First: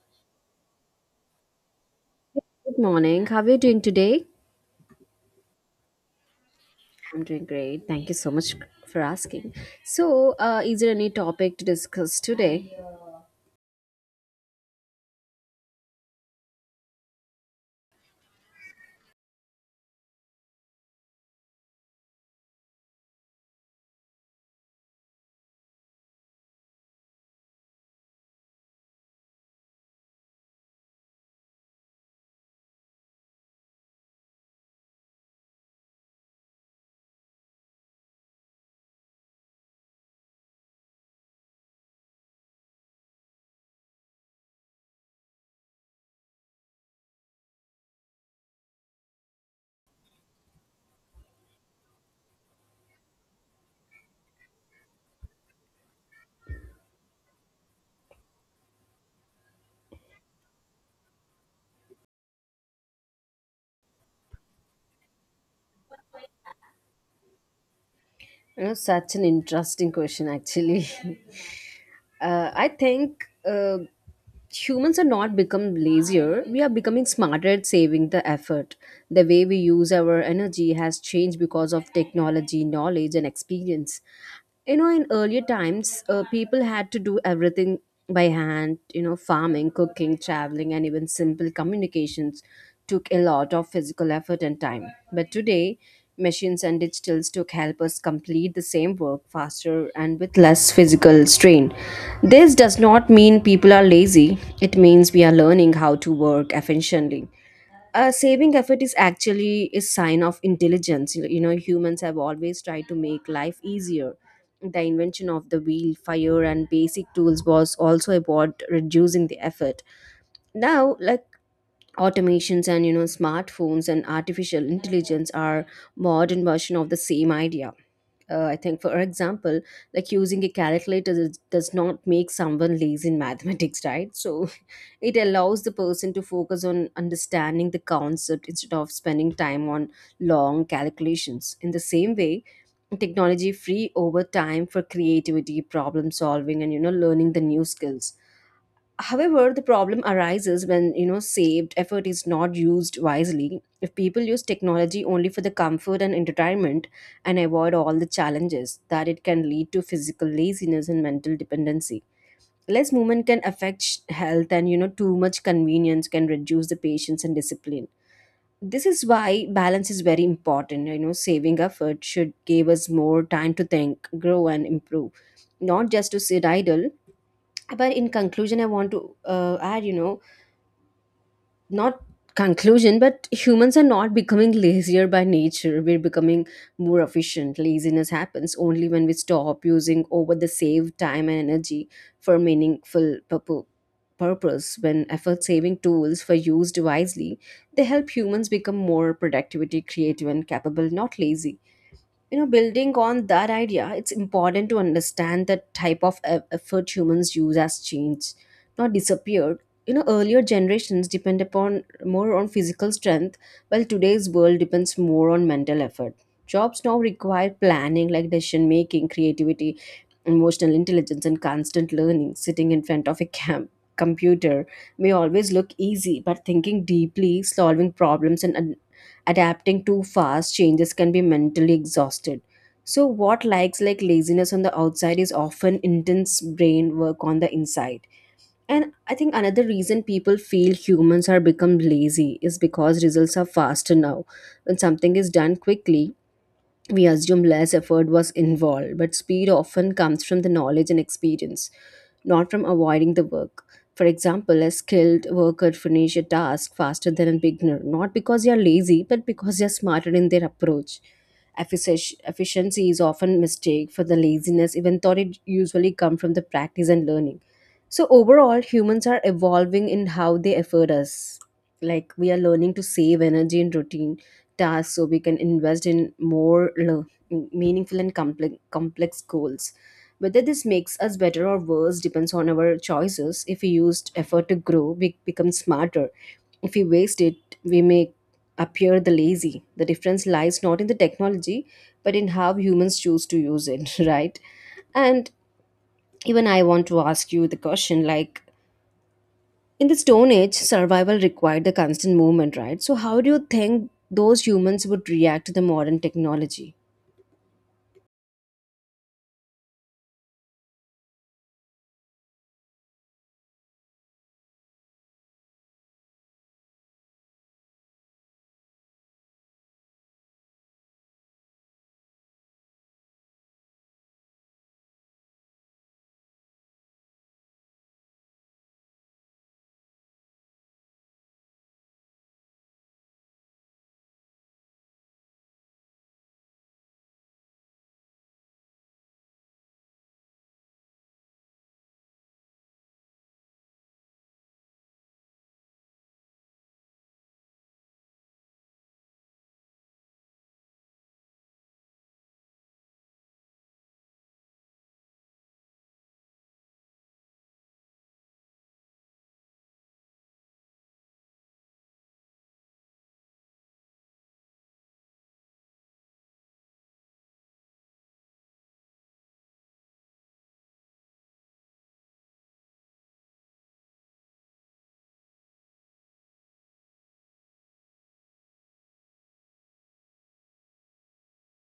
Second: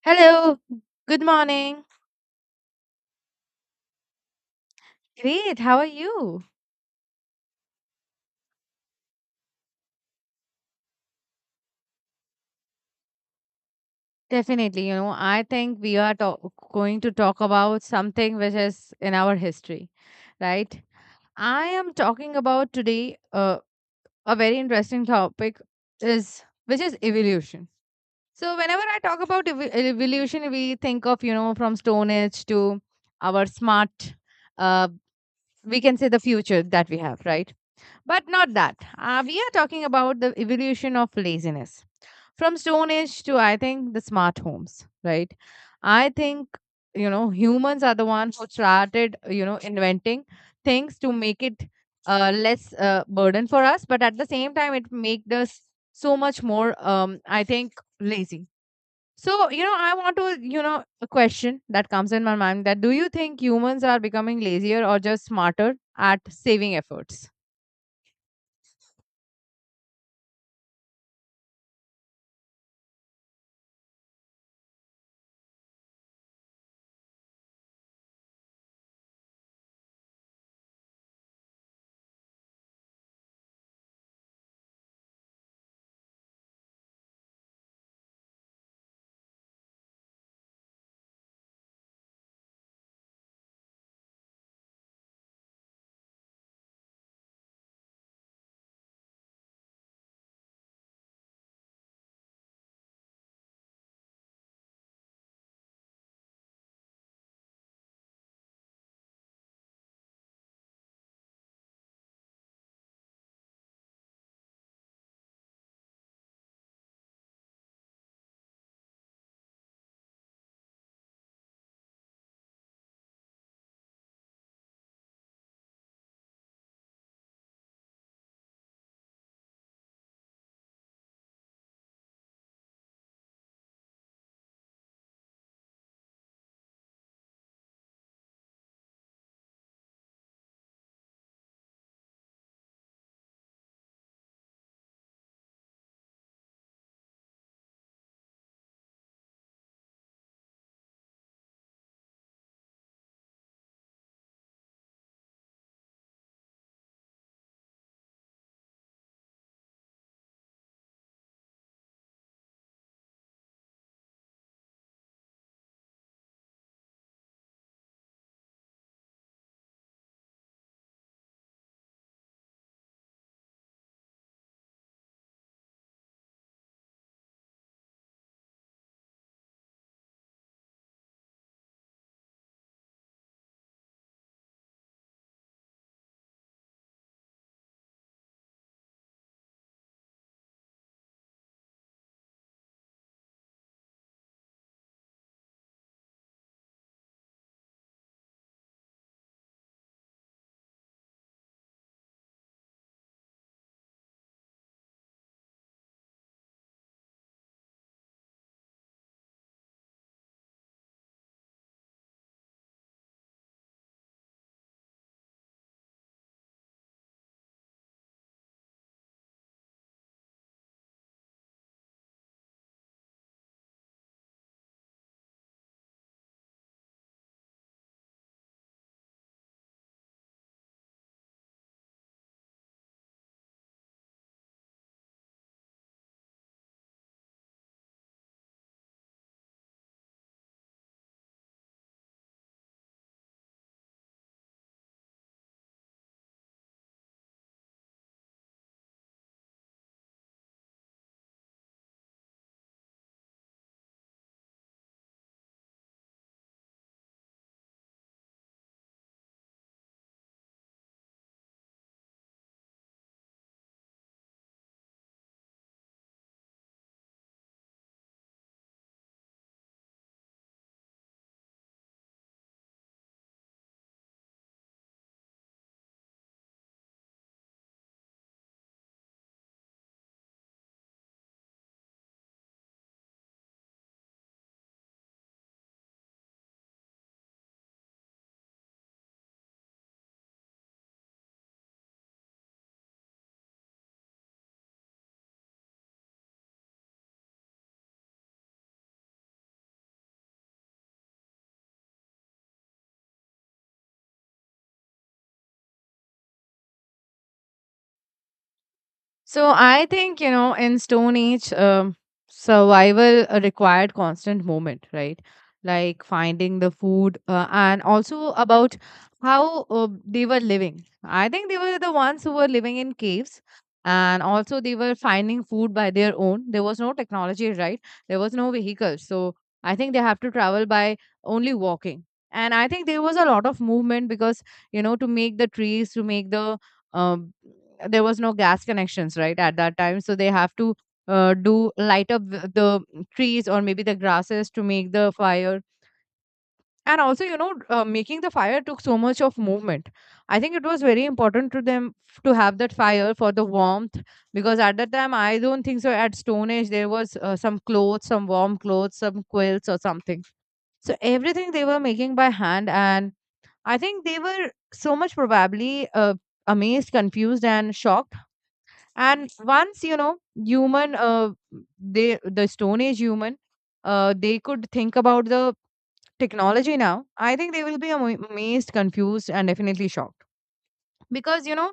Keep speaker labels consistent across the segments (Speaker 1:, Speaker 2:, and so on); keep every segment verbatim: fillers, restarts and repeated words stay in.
Speaker 1: Hello. Good morning.
Speaker 2: Good morning. How are you doing today?
Speaker 1: Great. How are you?
Speaker 2: I'm doing great. Thank you so much for asking. So, uh, is there any topic to discuss today?
Speaker 1: Definitely, you know, I think we are talk- going to talk about something which is in our history, right? I am talking about today uh, a very interesting topic is which is evolution. So whenever I talk about ev- evolution, we think of you know from Stone Age to our smart, uh, we can say the future that we have, right? But not that. Uh, we are talking about the evolution of laziness from Stone Age to, I think, the smart homes, right? I think, you know, humans are the ones who started, you know, inventing things to make it uh, less uh, burden for us. But at the same time, it made us so much more, um, I think, lazy. So, you know, I want to, you know, a question that comes in my mind that do you think humans are becoming lazier or just smarter at saving efforts?
Speaker 2: You know, such an interesting question, actually. Uh, I think uh, humans are not become lazier, we are becoming smarter at saving the effort. The way we use our energy has changed because of technology, knowledge and experience. You know, in earlier times, uh, people had to do everything by hand, you know, farming, cooking, traveling and even simple communications took a lot of physical effort and time. But today machines and digital tools help us complete the same work faster and with less physical strain. This does not mean people are lazy, it means we are learning how to work efficiently. Uh, saving effort is actually a sign of intelligence. You you know, humans have always tried to make life easier. The invention of the wheel, fire, and basic tools was also about reducing the effort. Now, like, automations and, you know, smartphones and artificial intelligence are modern version of the same idea. uh, I think, for example, like, using a calculator does does not make someone lazy in mathematics, right? So it allows the person to focus on understanding the concept instead of spending time on long calculations. In the same way, technology free over time for creativity, problem solving and, you know, learning the new skills. However, the problem arises when, you know, saved effort is not used wisely. If people use technology only for the comfort and entertainment and avoid all the challenges, that it can lead to physical laziness and mental dependency. Less movement can affect sh- health and, you know, too much convenience can reduce the patience and discipline. This is why balance is very important. You know, saving effort should give us more time to think, grow and improve, not just to sit idle. But in conclusion, I want to uh, add, you know, not conclusion, but humans are not becoming lazier by nature, we're becoming more efficient. Laziness happens only when we stop using over the saved time and energy for meaningful purpo- purpose. When effort saving tools were used wisely, they help humans become more productivity, creative and capable, not lazy. You know, building on that idea, it's important to understand the type of e- effort humans use has changed, not disappeared. You know, earlier generations depend upon more on physical strength, while today's world depends more on mental effort. Jobs now require planning, like decision making, creativity, emotional intelligence and constant learning. Sitting in front of a cam- computer may always look easy, but thinking deeply, solving problems and ad- adapting too fast changes can be mentally exhausted. So what likes like laziness on the outside is often intense brain work on the inside. And I think another reason people feel humans are become lazy is because results are faster now. When something is done quickly, we assume less effort was involved, but speed often comes from the knowledge and experience, not from avoiding the work. For example, a skilled worker finish a task faster than a beginner, not because they are lazy, but because they are smarter in their approach. Effici- Efficiency is often mistake for the laziness, even though it usually comes from the practice and learning. So overall, humans are evolving in how they effort us. Like, we are learning to save energy and routine tasks so we can invest in more le- meaningful and complex, complex goals. Whether this makes us better or worse depends on our choices. If we used effort to grow, we become smarter. If we waste it, we may appear the lazy. The difference lies not in the technology, but in how humans choose to use it, right? And even I want to ask you the question, like, in the Stone Age, survival required the constant movement, right? So, how do you think those humans would react to the modern technology?
Speaker 1: So I think, you know, in Stone Age, um, survival uh, required constant movement, right? Like finding the food uh, and also about how uh, they were living. I think they were the ones who were living in caves, and also they were finding food by their own. There was no technology, right? There was no vehicles. So I think they have to travel by only walking. And I think there was a lot of movement because, you know, to make the trees, to make the um there was no gas connections right at that time, so they have to uh, do light up the the trees or maybe the grasses to make the fire. And also, you know, uh, making the fire took so much of movement. I think it was very important to them f- to have that fire for the warmth, because at that time I don't think so at Stone Age there was uh, some clothes, some warm clothes, some quilts or something. So everything they were making by hand. And I think they were so much probably uh, amazed, confused and shocked. And once, you know, human uh, they the Stone Age human, uh, they could think about the technology now, I think they will be ama- amazed, confused and definitely shocked, because, you know,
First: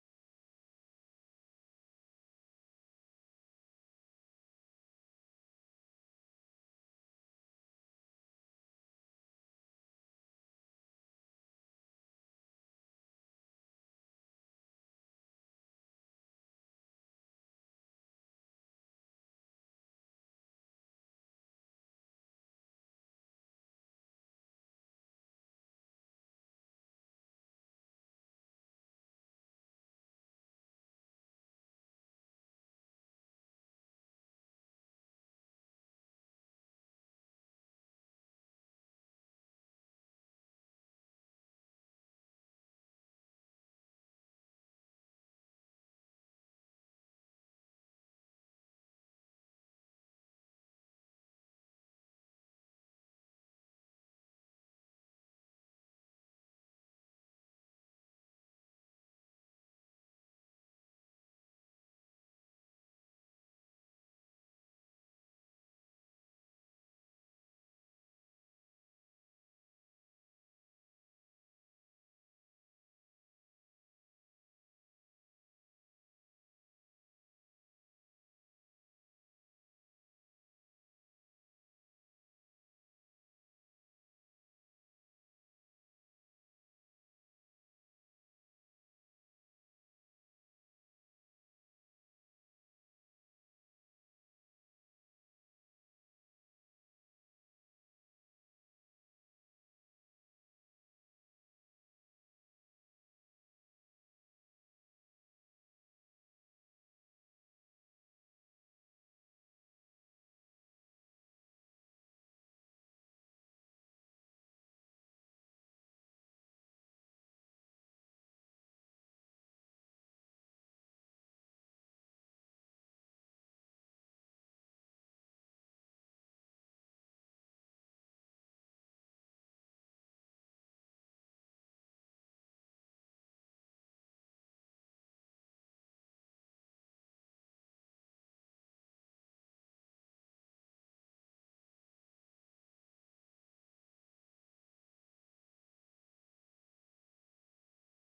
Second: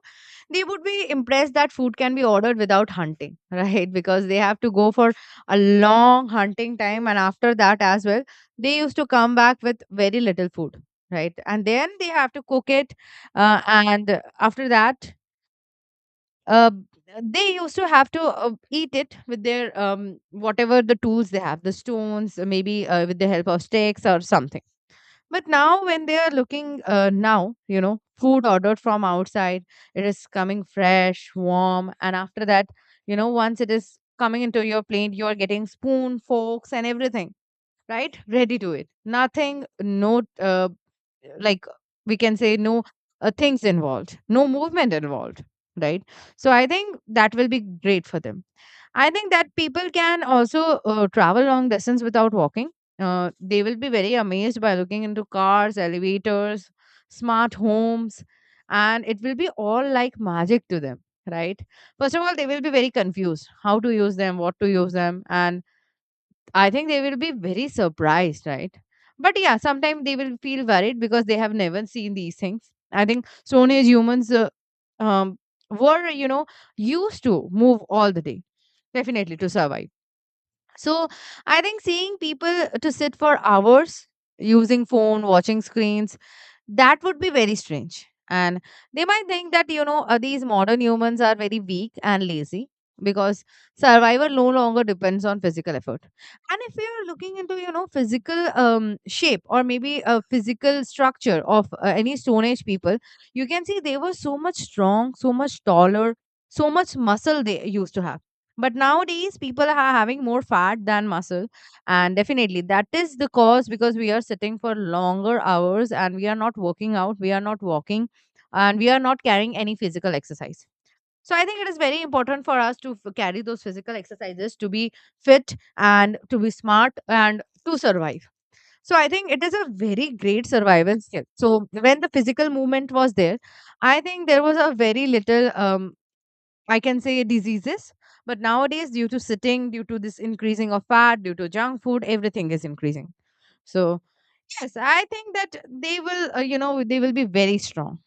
Speaker 1: they would be impressed that food can be ordered without hunting right, because they have to go for a long hunting time, and after that as well they used to come back with very little food, right, and then they have to cook it, uh, and after that, uh, they used to have to uh, eat it with their um, whatever the tools they have, the stones, uh, maybe uh, with the help of sticks or something. But now, when they are looking uh, now, you know, food ordered from outside, it is coming fresh, warm, and after that, you know, once it is coming into your plate, you are getting spoon, forks, and everything right ready to it. Nothing, no uh, like we can say no uh, things involved, no movement involved, right. So I think that will be great for them. I think that people can also uh, travel long distance without walking. Uh, they will be very amazed by looking into cars, elevators, smart homes, and it will be all like magic to them, right. First of all, they will be very confused how to use them, what to use them, and I think they will be very surprised, right? But yeah, sometimes they will feel worried because they have never seen these things. I think Stone Age humans uh, um, were, you know, used to move all the day, definitely to survive. So I think seeing people to sit for hours using phone, watching screens, that would be very strange, and they might think that, you know, uh, these modern humans are very weak and lazy, because survival no longer depends on physical effort. And if you're looking into, you know, physical um, shape or maybe a physical structure of uh, any Stone Age people, you can see they were so much strong, so much taller, so much muscle they used to have. But nowadays people are having more fat than muscle, and definitely that is the cause, because we are sitting for longer hours, and we are not working out, we are not walking, and we are not carrying any physical exercise. So I think it is very important for us to f- carry those physical exercises to be fit and to be smart and to survive. So I think it is a very great survival skill. So when the physical movement was there, I think there was a very little um, I can say diseases. But nowadays, due to sitting, due to this increasing of fat, due to junk food, everything is increasing. So yes, I think that they will, uh, you know, they will be very strong.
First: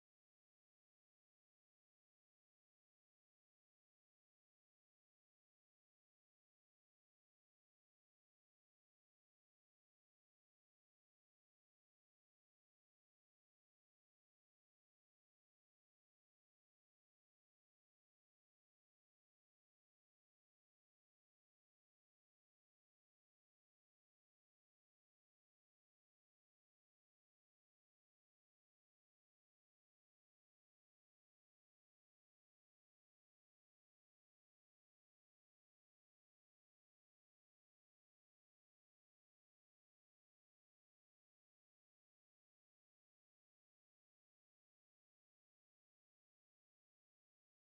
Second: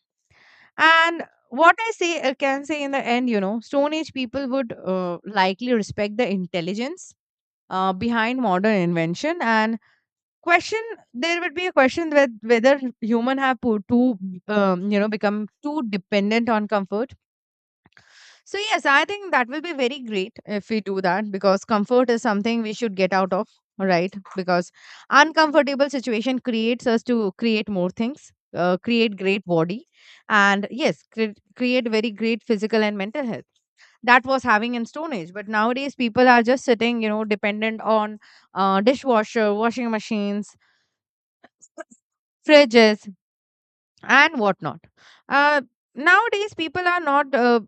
Speaker 1: And what I say, I can say in the end, you know, Stone Age people would uh, likely respect the intelligence uh, behind modern invention and question. There would be a question with whether human have put too, um, you know, become too dependent on comfort. So, yes, I think that will be very great if we do that, because comfort is something we should get out of, right? Because uncomfortable situation creates us to create more things, uh, create great body, and yes, cre- create very great physical and mental health. That was having in Stone Age, but nowadays people are just sitting, you know, dependent on uh, dishwasher, washing machines, fridges and whatnot. Uh, nowadays, people are not, uh,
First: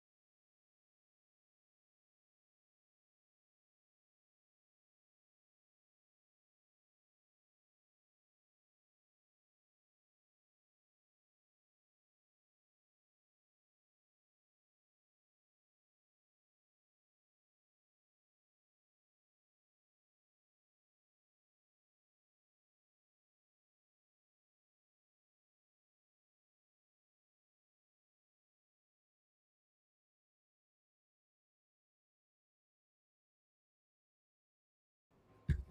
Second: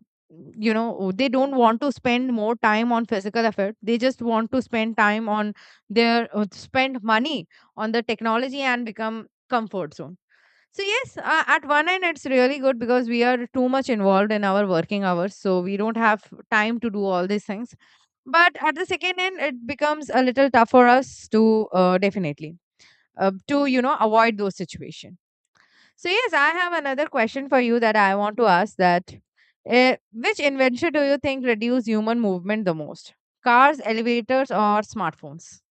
Speaker 1: you know, they don't want to spend more time on physical effort. They just want to spend time on their, uh, spend money on the technology and become comfort zone. So yes, uh, at one end it's really good, because we are too much involved in our working hours, so we don't have time to do all these things. But at the second end, it becomes a little tough for us to uh, definitely uh, to, you know, avoid those situations. So yes, I have another question for you that I want to ask, that uh, which invention do you think reduce human movement the most? Cars, elevators or smartphones?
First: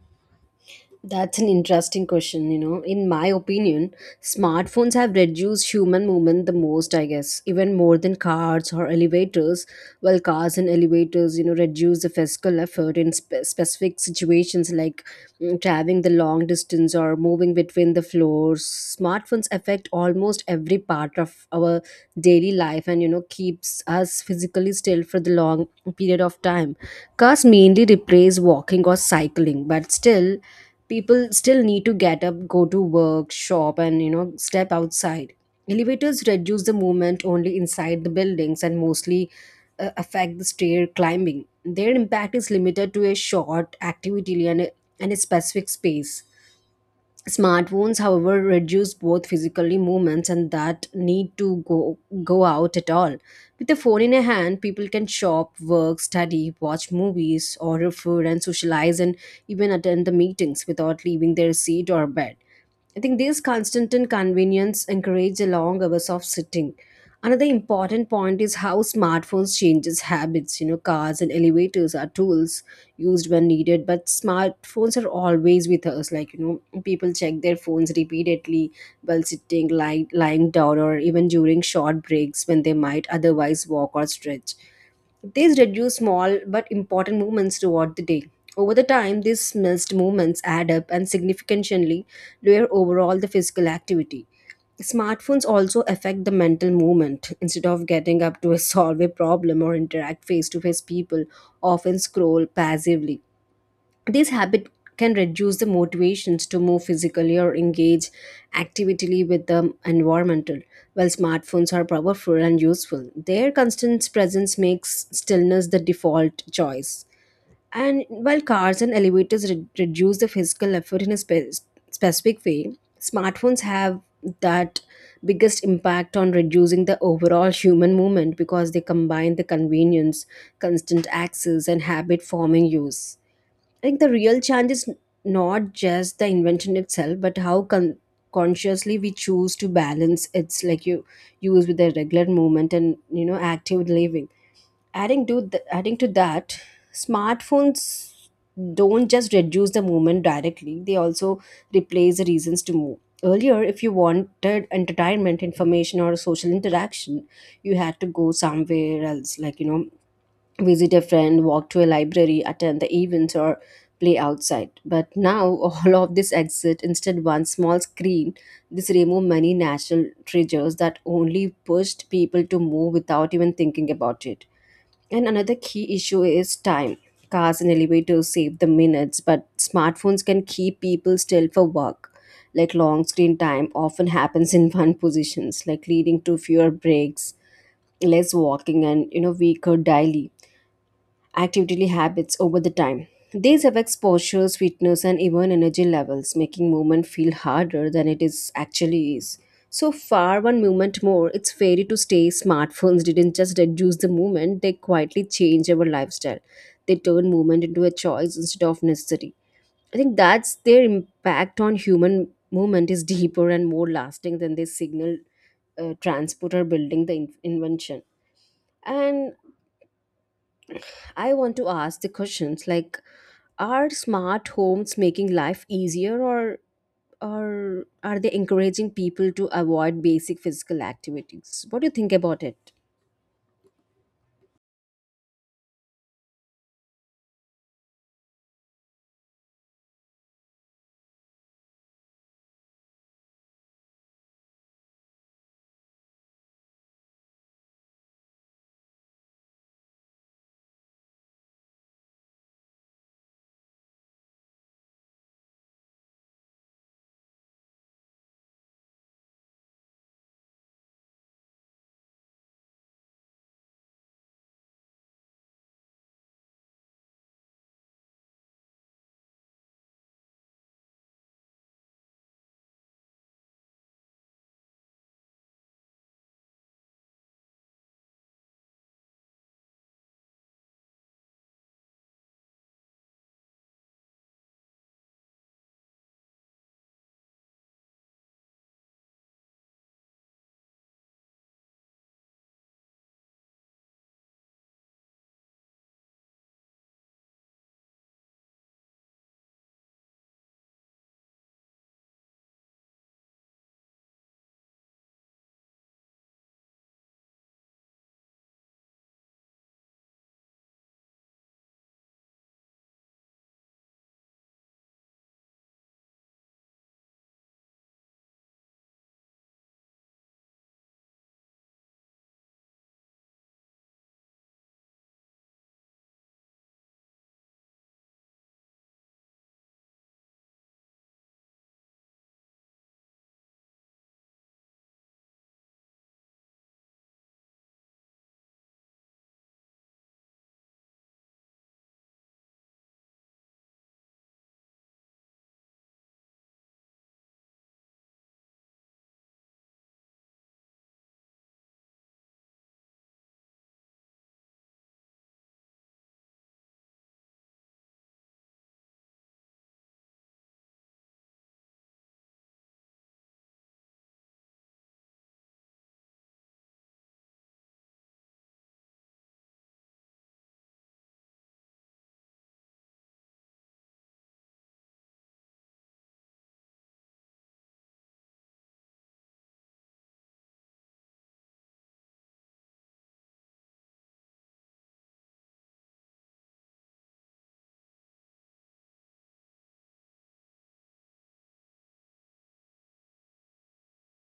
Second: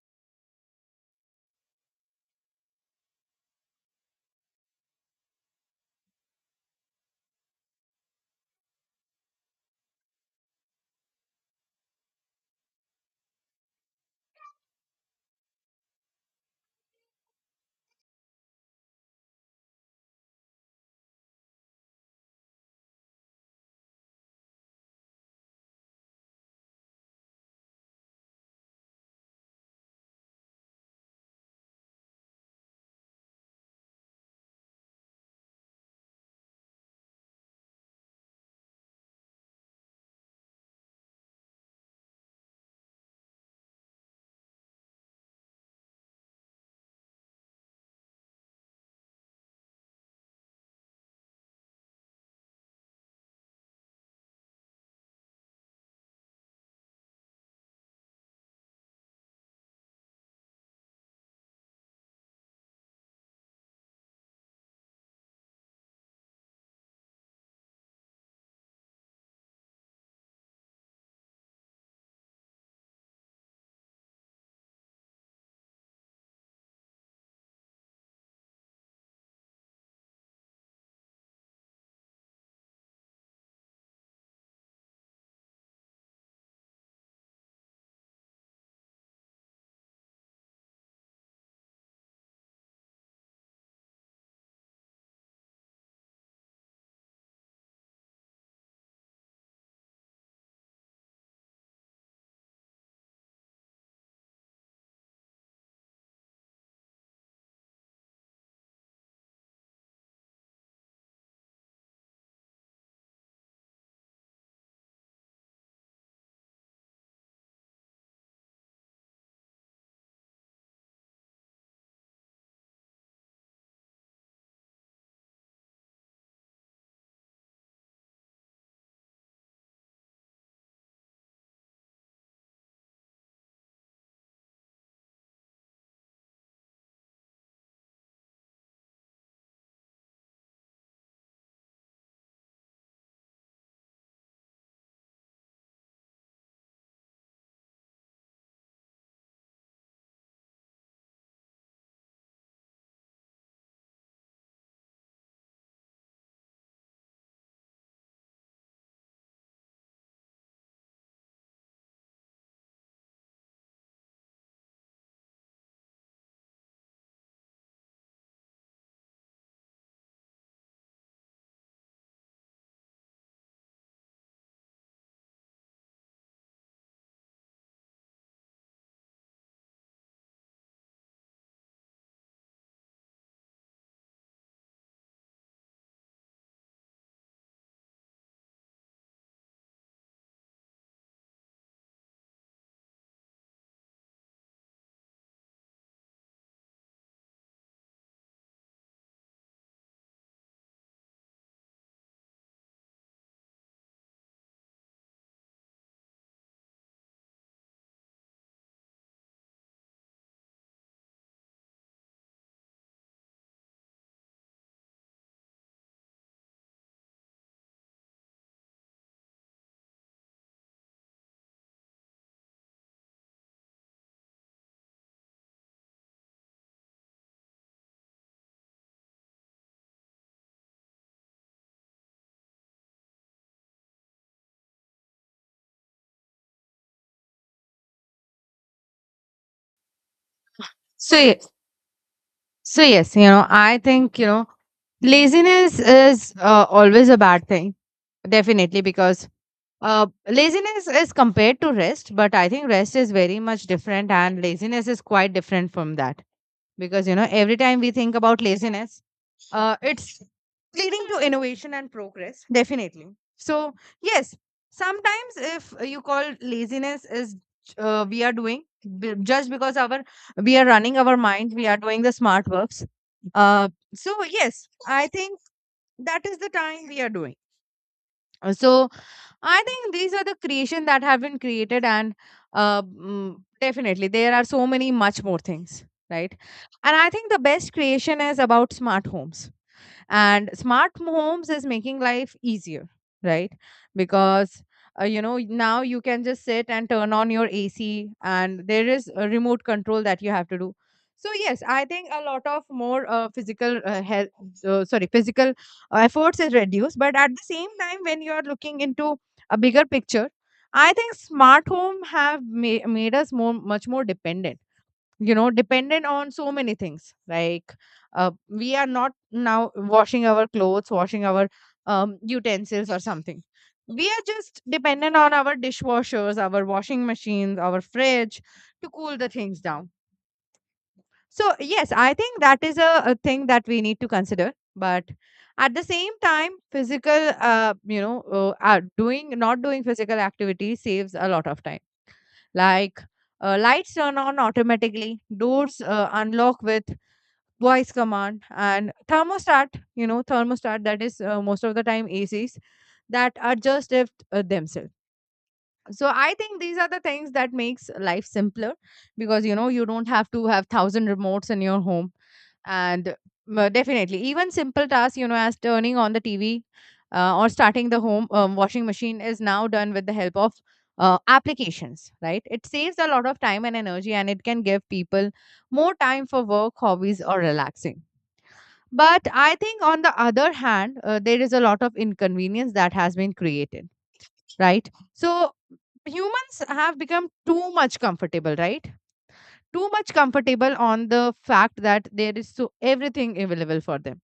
Speaker 2: That's an interesting question, you know. In my opinion, smartphones have reduced human movement the most, I guess, even more than cars or elevators. While cars and elevators, you know, reduce the physical effort in spe- specific situations like, mm, traveling the long distance or moving between the floors. Smartphones affect almost every part of our daily life and, you know, keeps us physically still for the long period of time. Cars mainly replace walking or cycling, but still people still need to get up, go to work, shop and, you know, step outside. Elevators reduce the movement only inside the buildings and mostly uh, affect the stair climbing. Their impact is limited to a short activity and a, and a specific space. Smartphones, however, reduce both physically movements and that need to go go out at all. With a phone in a hand, people can shop, work, study, watch movies, order food, and socialize, and even attend the meetings without leaving their seat or bed. I think this constant inconvenience encourages long hours of sitting. Another important point is how smartphones changes habits. You know, cars and elevators are tools used when needed, but smartphones are always with us. Like, you know, people check their phones repeatedly while sitting, lying, lying down or even during short breaks when they might otherwise walk or stretch. These reduce small but important movements throughout the day. Over the time, these missed movements add up and significantly lower overall the physical activity. Smartphones also affect the mental movement. Instead of getting up to solve a problem or interact face to face, people often scroll passively. This habit can reduce the motivations to move physically or engage actively with the environmental. While smartphones are powerful and useful, their constant presence makes stillness the default choice. And while cars and elevators re- reduce the physical effort in a spe- specific way, smartphones have that biggest impact on reducing the overall human movement because they combine the convenience, constant access and habit forming use. Like, the real challenge is not just the invention itself, but how con- consciously we choose to balance its, like, you use with the regular movement and, you know, active living. Adding to th- adding to that, smartphones don't just reduce the movement directly, they also replace the reasons to move. Earlier, if you wanted entertainment, information or social interaction, you had to go somewhere else, like, you know, visit a friend, walk to a library, attend the events, or play outside. But now all of this exit instead one small screen. This remove many natural triggers that only pushed people to move without even thinking about it. And another key issue is time. Cars and elevators save the minutes, but smartphones can keep people still for work. Like, long screen time often happens in one positions, like leading to fewer breaks, less walking, and, you know, weaker daily activity habits over the time. These affects posture, fitness, and even energy levels, making movement feel harder than it is actually is. So far, one movement more. It's fair to stay. Smartphones didn't just reduce the movement; they quietly change our lifestyle. They turn movement into a choice instead of necessity. I think that's their impact on human movement is deeper and more lasting than they signal uh, transport or building the in- invention. And I want to ask the questions, like, are smart homes making life easier, or or are they encouraging people to avoid basic physical activities? What do you think about it?
Speaker 1: So yes, so yes, you know, I think, you know, laziness is uh, always a bad thing, definitely, because uh, laziness is compared to rest, but I think rest is very much different, and laziness is quite different from that, because, you know, every time we think about laziness, uh, it's leading to innovation and progress definitely. So yes, sometimes if you call laziness is, uh, we are doing b- just because our, we are running our mind, we are doing the smart works, uh, so yes I think that is the time we are doing. Uh, so I think these are the creation that have been created, and uh, mm, definitely there are so many much more things, right. And I think the best creation is about smart homes, and smart homes is making life easier, right, because, uh, you know, now you can just sit and turn on your AC, and there is a remote control that you have to do. So yes, I think a lot of more uh, physical uh, health uh, sorry physical efforts is reduced. But at the same time, when you are looking into a bigger picture, I think smart home have ma- made us more, much more dependent, you know, dependent on so many things, like uh, we are not now washing our clothes, washing our um, utensils or something, we are just dependent on our dishwashers, our washing machines, our fridge to cool the things down. So yes, I think that is a, a thing that we need to consider. But at the same time, physical, uh, you know, uh, uh, doing, not doing physical activity saves a lot of time, like, uh, lights turn on automatically, doors uh, unlock with voice command, and thermostat, you know, thermostat that is, uh, most of the time A Cs that adjust it uh, themselves. So I think these are the things that makes life simpler, because, you know, you don't have to have thousand remotes in your home. And uh, definitely even simple tasks, you know, as turning on the TV, uh, or starting the home um, washing machine, is now done with the help of uh, applications, right. It saves a lot of time and energy, and it can give people more time for work, hobbies or relaxing. But I think on the other hand, uh, there is a lot of inconvenience that has been created, right? So humans have become too much comfortable, right? Too much comfortable on the fact that there is so everything available for them.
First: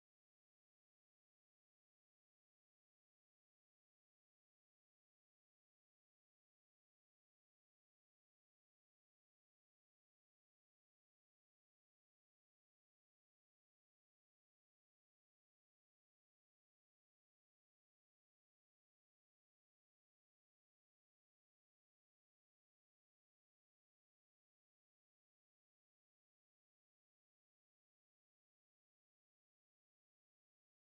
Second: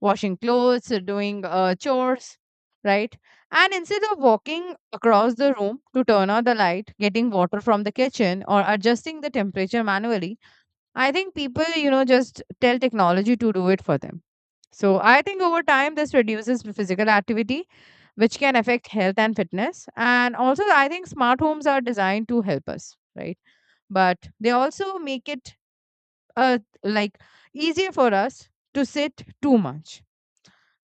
Speaker 1: Washing clothes, uh, doing uh, chores, right? And instead of walking across the room to turn on the light, getting water from the kitchen, or adjusting the temperature manually, I think people, you know, just tell technology to do it for them. So I think over time, this reduces physical activity which can affect health and fitness. And also, I think smart homes are designed to help us, right? But they also make it uh, like easier for us to sit too much.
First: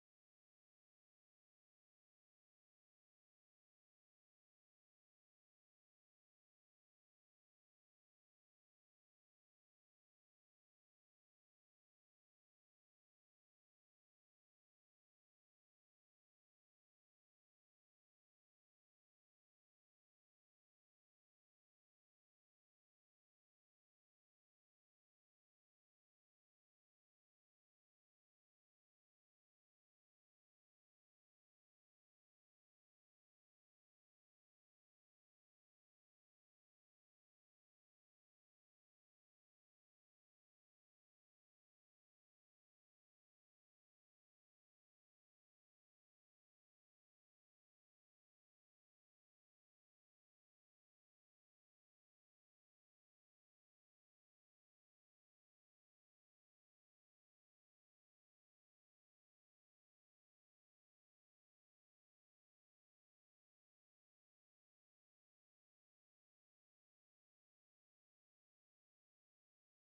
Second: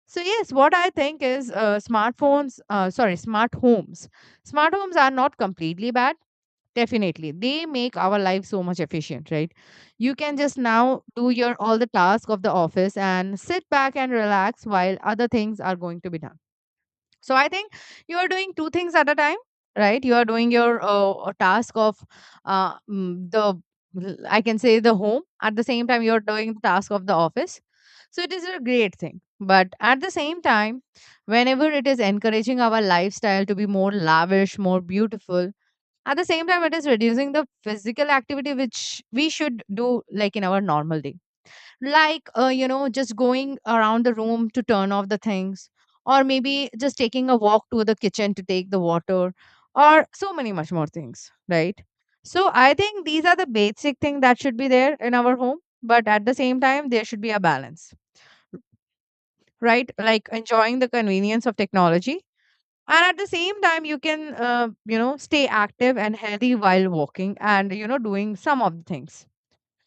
Speaker 1: So yes, what I think is uh, smartphones, uh, sorry, smart homes. Smart homes are not completely bad. Definitely, they make our life so much efficient, right? You can just now do your all the task of the office and sit back and relax while other things are going to be done. So I think you are doing two things at a time, right? You are doing your uh, task of uh, mm, the l- I can say the home at the same time you are doing the task of the office. So it is a great thing. But at the same time, whenever it is encouraging our lifestyle to be more lavish, more beautiful, at the same time it is reducing the physical activity which we should do like in our normal day, like, uh, you know just going around the room to turn off the things, or maybe just taking a walk to the kitchen to take the water, or so many much more things, right? So I think these are the basic thing that should be there in our home, but at the same time there should be a balance, right? Like enjoying the convenience of technology, and at the same time you can, uh, you know stay active and healthy while walking and, you know doing some of the things.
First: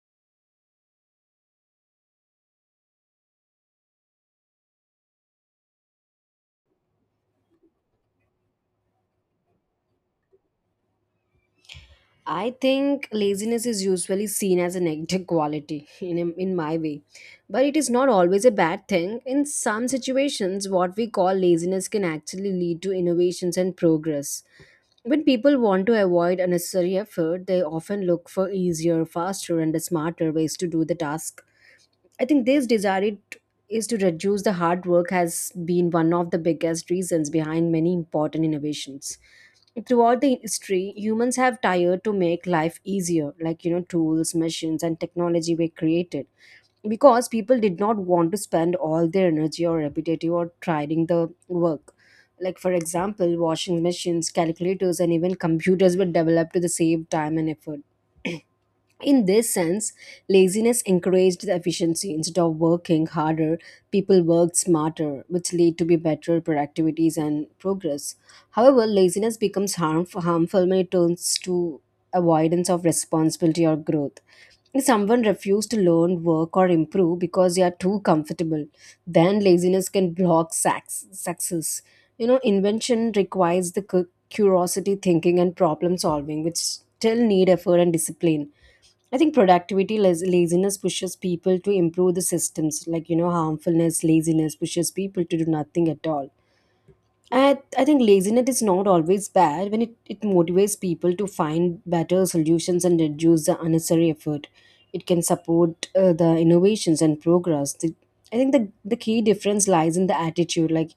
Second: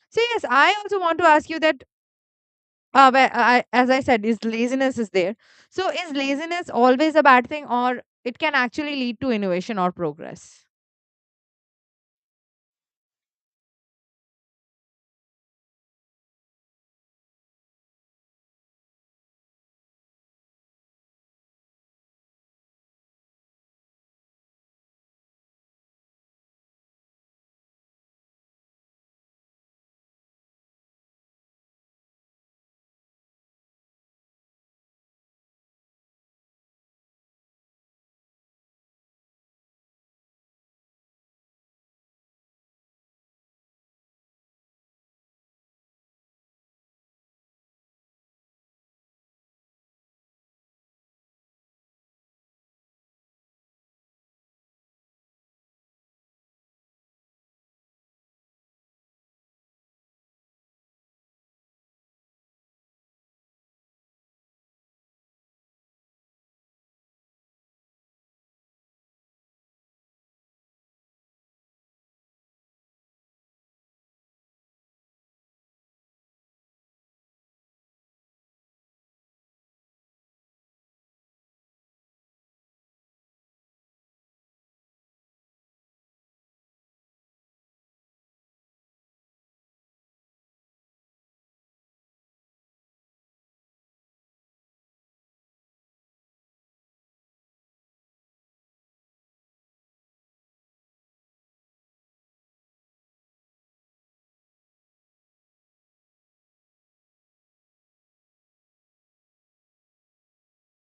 Speaker 1: So yes, I also want to ask you that, uh, but I, as I said, is laziness is there. So is laziness always a bad thing, or it can actually lead to innovation or progress?
Speaker 2: I think laziness is usually seen as a negative quality in in my way, but it is not always a bad thing. In some situations, what we call laziness can actually lead to innovations and progress. When people want to avoid unnecessary effort, they often look for easier, faster, and smarter ways to do the task. I think this desire it is to reduce the hard work has been one of the biggest reasons behind many important innovations. Throughout the history, humans have tired to make life easier, like, you know, tools, machines, and technology were created because people did not want to spend all their energy or repetitive or trying the work. Like, for example, washing machines, calculators, and even computers were developed to the save time and effort. In this sense, laziness encouraged the efficiency. Instead of working harder, people worked smarter, which lead to be better productivities and progress. However, laziness becomes harmful, harmful when it turns to avoidance of responsibility or growth. If someone refuses to learn, work, or improve because they are too comfortable, then laziness can block sax- success. You know, invention requires the cu- curiosity, thinking, and problem solving, which still need effort and discipline. I think productivity laz- laziness pushes people to improve the systems, like, you know, harmfulness, laziness pushes people to do nothing at all. I, I think laziness is not always bad when it, it motivates people to find better solutions and reduce the unnecessary effort. It can support uh, the innovations and progress. The, I think the, the key difference lies in the attitude. Like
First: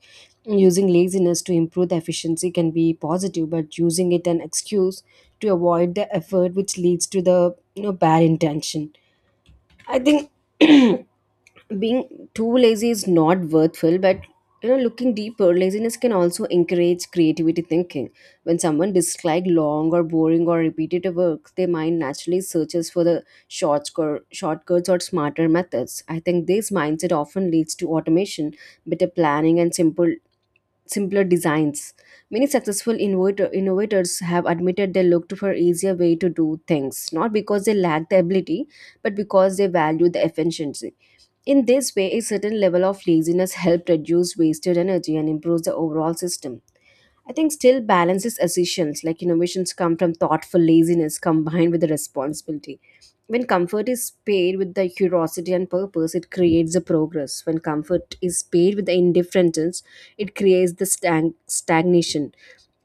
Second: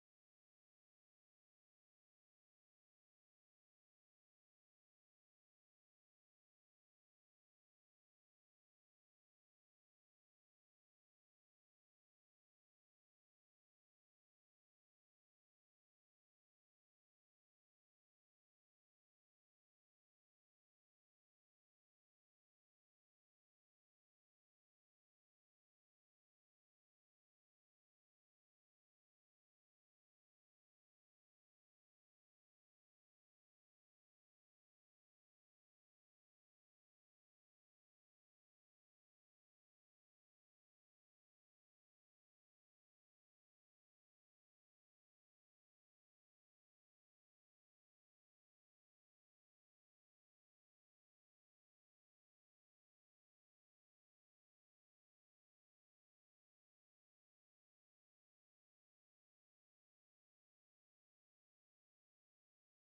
Speaker 2: using laziness to improve the efficiency can be positive, but using it an excuse to avoid the effort, which leads to the you know bad intention. I think being too lazy is not worthful, but you know, looking deeper, laziness can also encourage creativity thinking. When someone dislike long or boring or repetitive work, their mind naturally searches for the shortcut- shortcuts or smarter methods. I think this mindset often leads to automation, better planning, and simple simpler designs. Many successful innovator, innovators have admitted they looked for easier way to do things, not because they lack the ability but because they value the efficiency. In this way, a certain level of laziness helps reduce wasted energy and improves the overall system. I think still balance is essential, like innovations come from thoughtful laziness combined with the responsibility. When comfort is paired with the curiosity and purpose, it creates the progress. When comfort is paired with the indifference, it creates the stag- stagnation.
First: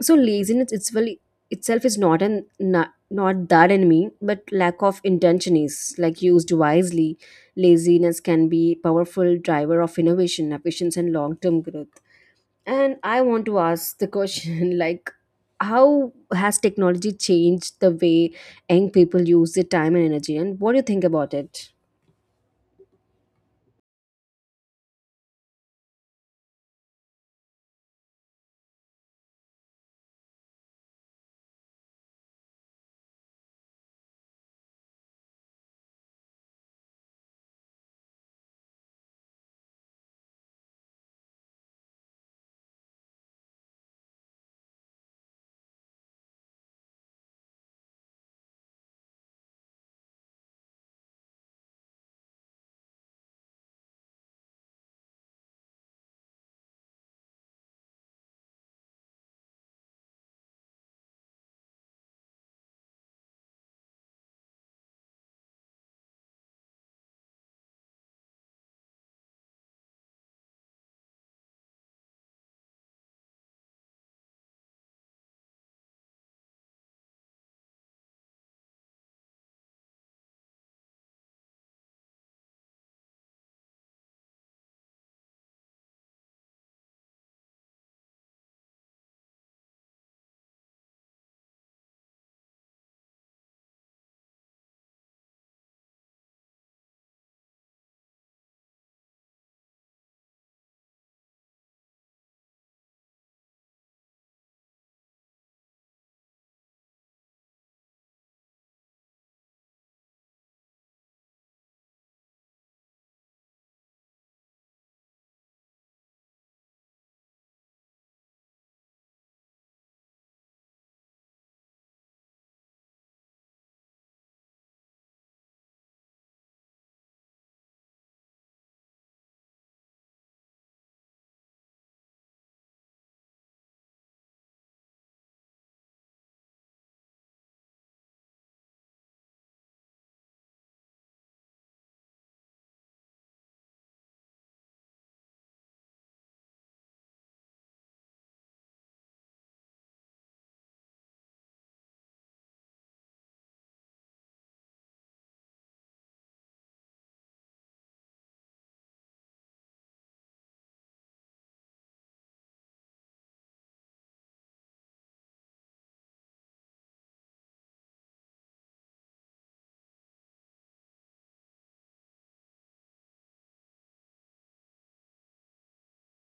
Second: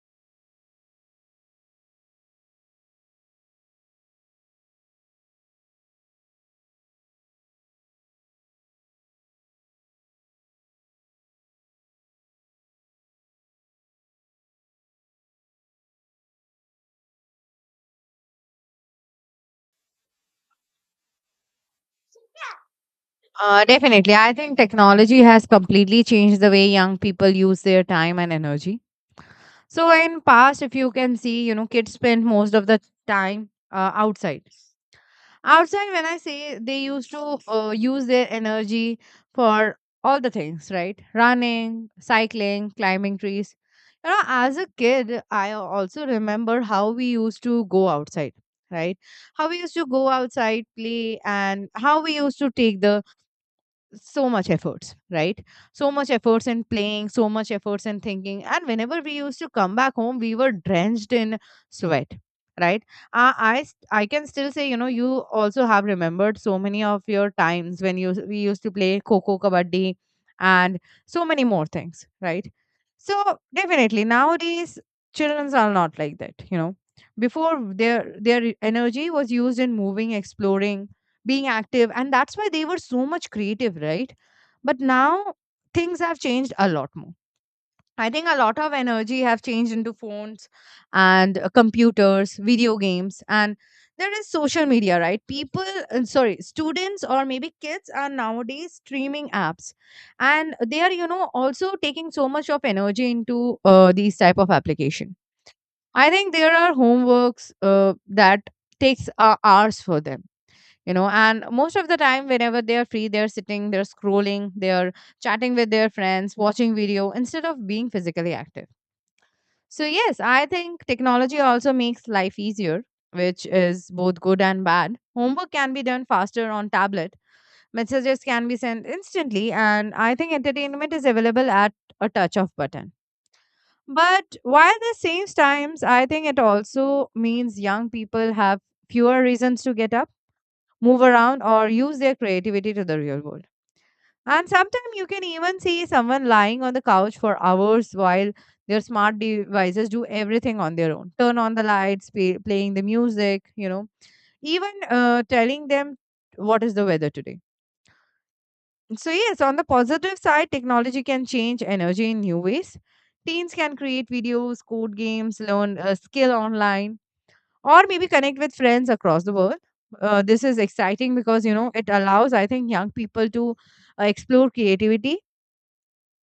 Speaker 2: So laziness itself itself is not an not, not that enemy, but lack of intention is. Like used wisely, laziness can be powerful driver of innovation, efficiency, and long term growth. And I want to ask the question, like, how has technology changed the way young people use their time and energy, and what do you think about it?
Speaker 1: Uh, definitely. I think technology has completely changed the way young people use their time and energy. So in past, if you can see, you know, kids spend most of the time uh, outside. Outside when I say, they used to uh, use their energy for all the things, right? Running, cycling, climbing trees. You know, as a kid, I also remember how we used to go outside, right? How we used to go outside play, and how we used to take the so much efforts, right? So much efforts in playing, so much efforts in thinking, and whenever we used to come back home we were drenched in sweat, right? uh, i s- I can still say, you know, you also have remembered so many of your times when you we used to play coco kabaddi and so many more things, right? So definitely nowadays children are not like that, you know. Before, their their energy was used in moving, exploring, being active, and that's why they were so much creative, right? But now things have changed a lot more. I think a lot of energy have changed into phones and uh, computers, video games, and there is social media, right? People, uh, sorry, students or maybe kids are nowadays streaming apps, and they are, you know, also taking so much of energy into uh, these type of application. I think there are homeworks, uh, that takes uh, hours for them, you know. And most of the time, whenever they are free, they're sitting, they're scrolling, they're chatting with their friends, watching video instead of being physically active. So yes, I think technology also makes life easier, which is both good and bad. Homework can be done faster on tablet, messages can be sent instantly, and I think entertainment is available at a touch of button. But while the same times, I think it also means young people have fewer reasons to get up, move around, or use their creativity to the real world. And sometimes you can even see someone lying on the couch for hours while their smart devices do everything on their own: turn on the lights, play, playing the music, you know, even uh, telling them what is the weather today. So, yes, on the positive side, technology can change energy in new ways. Teens can create videos, code games, learn a skill online, or maybe connect with friends across the world. Uh, this is exciting because, you know, it allows, I think, young people to uh, explore creativity.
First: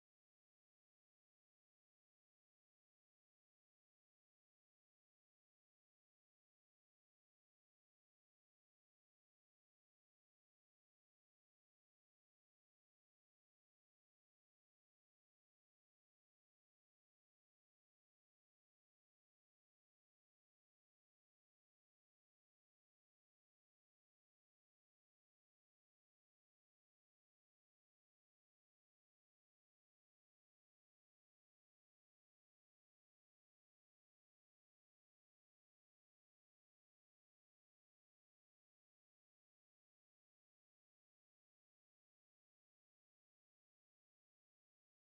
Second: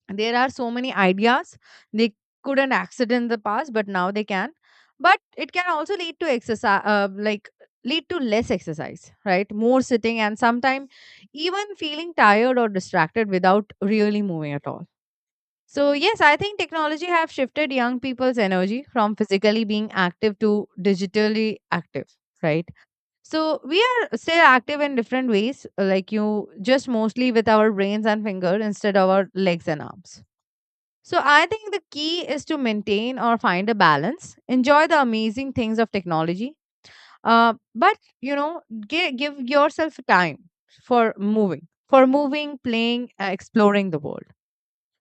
Speaker 1: There are so many ideas they couldn't access in the past, but now they can. But it can also lead to exercise, uh, like lead to less exercise, right? More sitting, and sometimes even feeling tired or distracted without really moving at all. So yes, I think technology have shifted young people's energy from physically being active to digitally active, right? So we are still active in different ways, uh, like you just mostly with our brains and finger instead of our legs and arms. So I think the key is to maintain or find a balance, enjoy the amazing things of technology, uh, but, you know, give, give yourself time for moving, for moving, playing, uh, exploring the world.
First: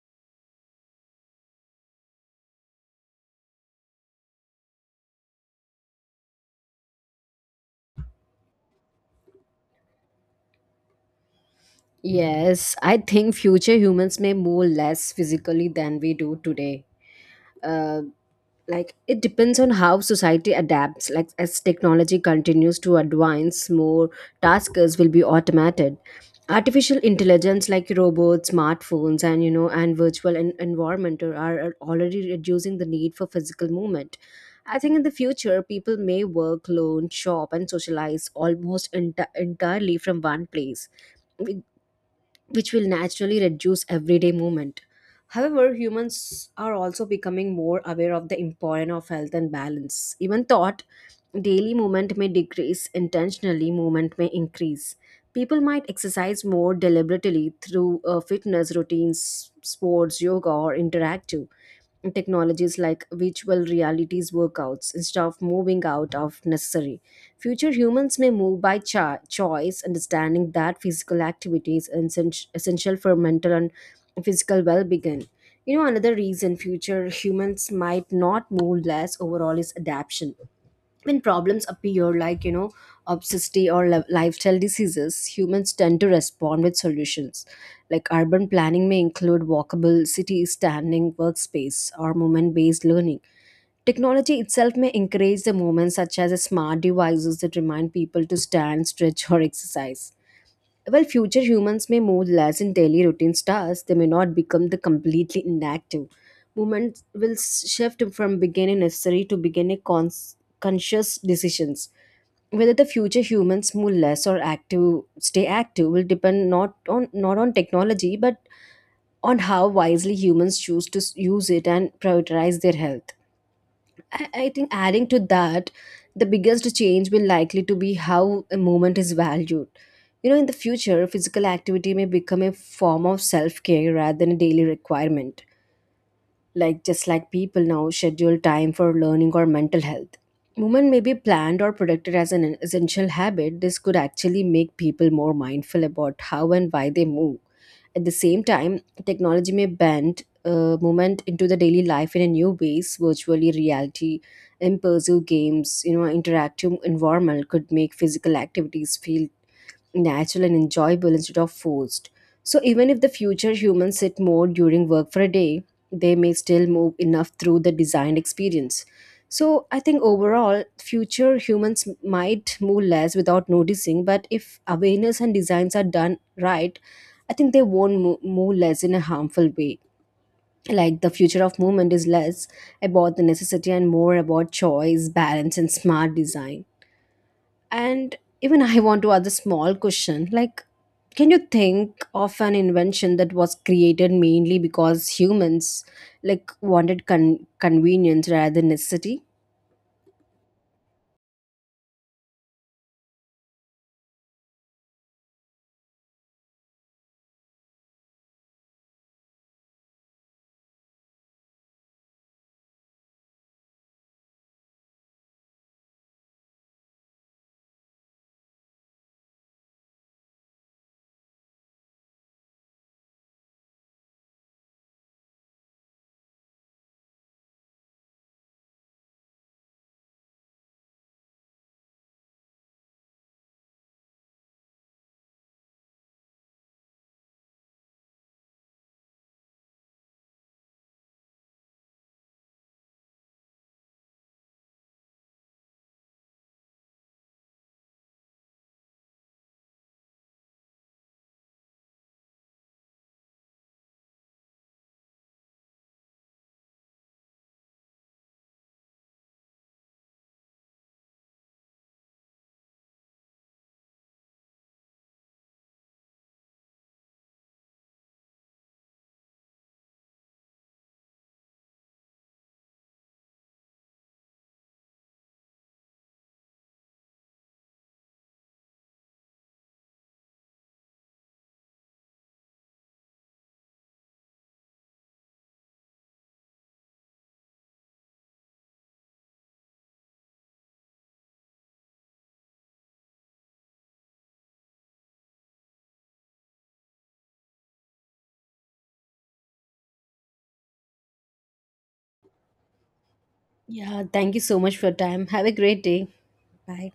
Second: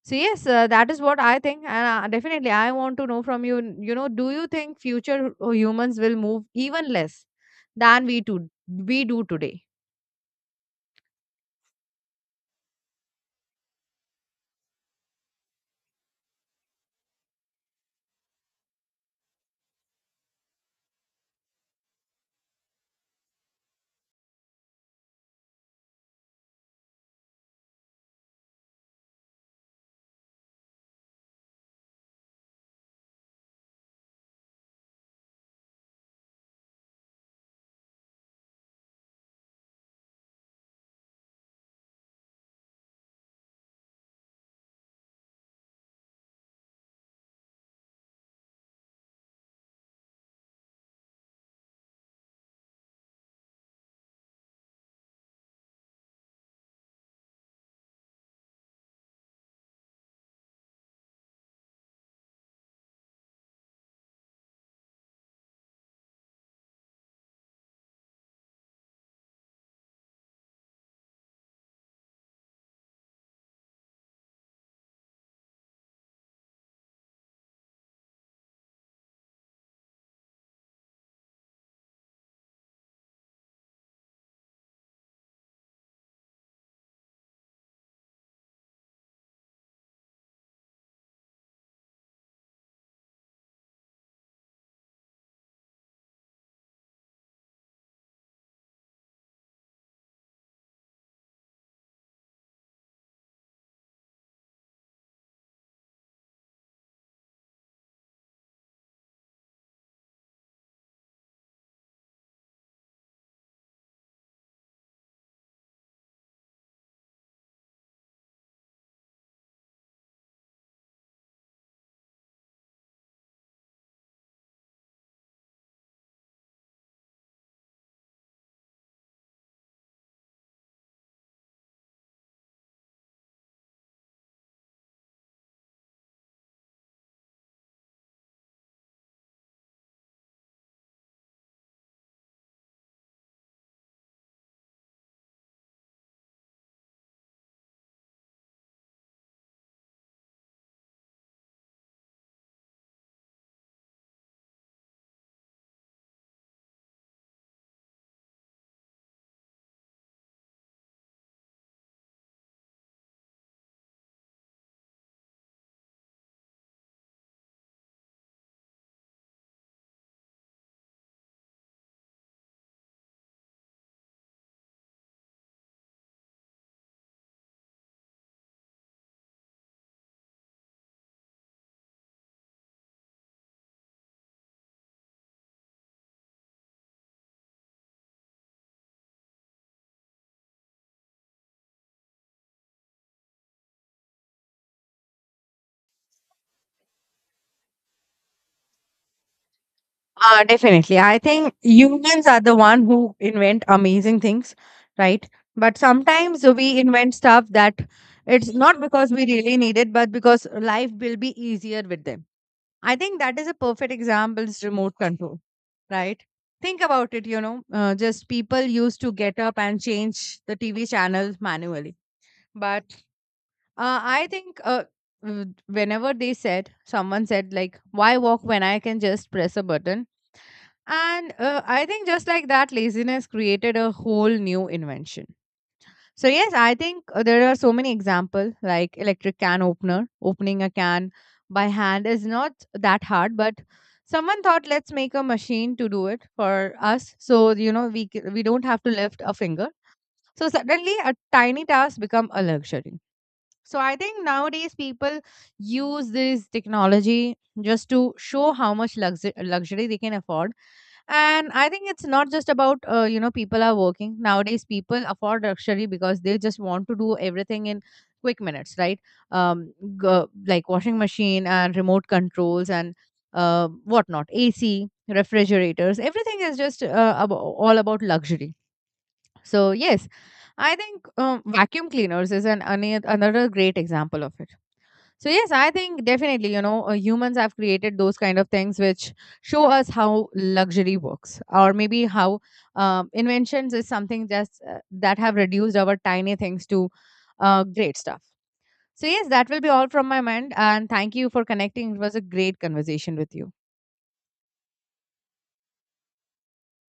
Speaker 1: So yes, uh, that is what I think, and uh, definitely I want to know from you. You know, do you think future humans will move even less than we do we do today?
Speaker 2: Yes, I think future humans may move less physically than we do today. Uh. Like it depends on how society adapts. Like as technology continues to advance, more tasks will be automated. Artificial intelligence like robots, smartphones, and you know, and virtual en- environment are, are already reducing the need for physical movement. I think in the future people may work, learn, shop, and socialize almost enti entirely from one place, which will naturally reduce everyday movement. However, humans are also becoming more aware of the importance of health and balance. Even thought daily movement may decrease, intentionally movement may increase. People might exercise more deliberately through uh, fitness routines, sports, yoga, or interactive technologies like virtual realities workouts instead of moving out of necessary. Future humans may move by cho- choice, understanding that physical activity is essen- essential for mental and physical well being. You know, another reason future humans might not move less overall is adaptation. When problems appear, like you know, obesity or li- lifestyle diseases, humans tend to respond with solutions. Like urban planning may include walkable cities, standing workspace, or movement based learning. Technology itself may encourage the movement, such as smart devices that remind people to stand, stretch, or exercise. While future humans may move less in daily routine tasks, they may not become the completely inactive. Movement will shift from beginning necessary to beginning cons- conscious decisions. Whether the future humans move less or active, stay active will depend not on not on technology, but on how wisely humans choose to s- use it and prioritize their health. I, I think adding to that, the biggest change will likely to be how a movement is valued. You know, in the future, physical activity may become a form of self care rather than a daily requirement, like just like people now schedule time for learning or mental health. Movement may be planned or protected as an essential habit. This could actually make people more mindful about how and why they move. At the same time, technology may bend uh, movement into the daily life in a new ways. Virtually reality, immersive games, you know, interactive environment could make physical activities feel natural and enjoyable instead of forced. So even if the future humans sit more during work for a day, they may still move enough through the design experience. So I think overall, future humans might move less without noticing, but if awareness and designs are done right, I think they won't mo- move less in a harmful way. Like the future of movement is less about the necessity and more about choice, balance, and smart design. And even I want to add a small question. Like, can you think of an invention that was created mainly because humans like wanted con- convenience rather than necessity?
Speaker 1: Uh, definitely. I think humans are the one who invent amazing things, right? But sometimes we invent stuff that it's not because we really need it, but because life will be easier with them. I think that is a perfect example is remote control, right? Think about it, you know, uh, just people used to get up and change the T V channels manually. But uh, I think uh, w- whenever they said, someone said, like, why walk when I can just press a button? And uh, I think just like that, laziness created a whole new invention. So, yes, I think uh, there are so many examples like electric can opener. Opening a can by hand is not that hard, but someone thought, let's make a machine to do it for us. So, you know, we, c- we don't have to lift a finger. So, suddenly a tiny task become a luxury. So, I think nowadays people use this technology just to show how much luxu- luxury they can afford. And I think it's not just about, uh, you know, people are working. Nowadays, people afford luxury because they just want to do everything in quick minutes, right? Um, g- like washing machine and remote controls and, uh, whatnot, A C, refrigerators, everything is just uh, abo all about luxury. So, yes, I think um, vacuum cleaners is an, ane- another great example of it. So yes, I think definitely, you know, uh, humans have created those kind of things which show us how luxury works, or maybe how, um, inventions is something just uh, that have reduced our tiny things to uh, great stuff. So yes, that will be all from my mind, and thank you for connecting. It was a great conversation with you.
Speaker 2: Yeah, thank you so much for your time. Have a great day. Bye.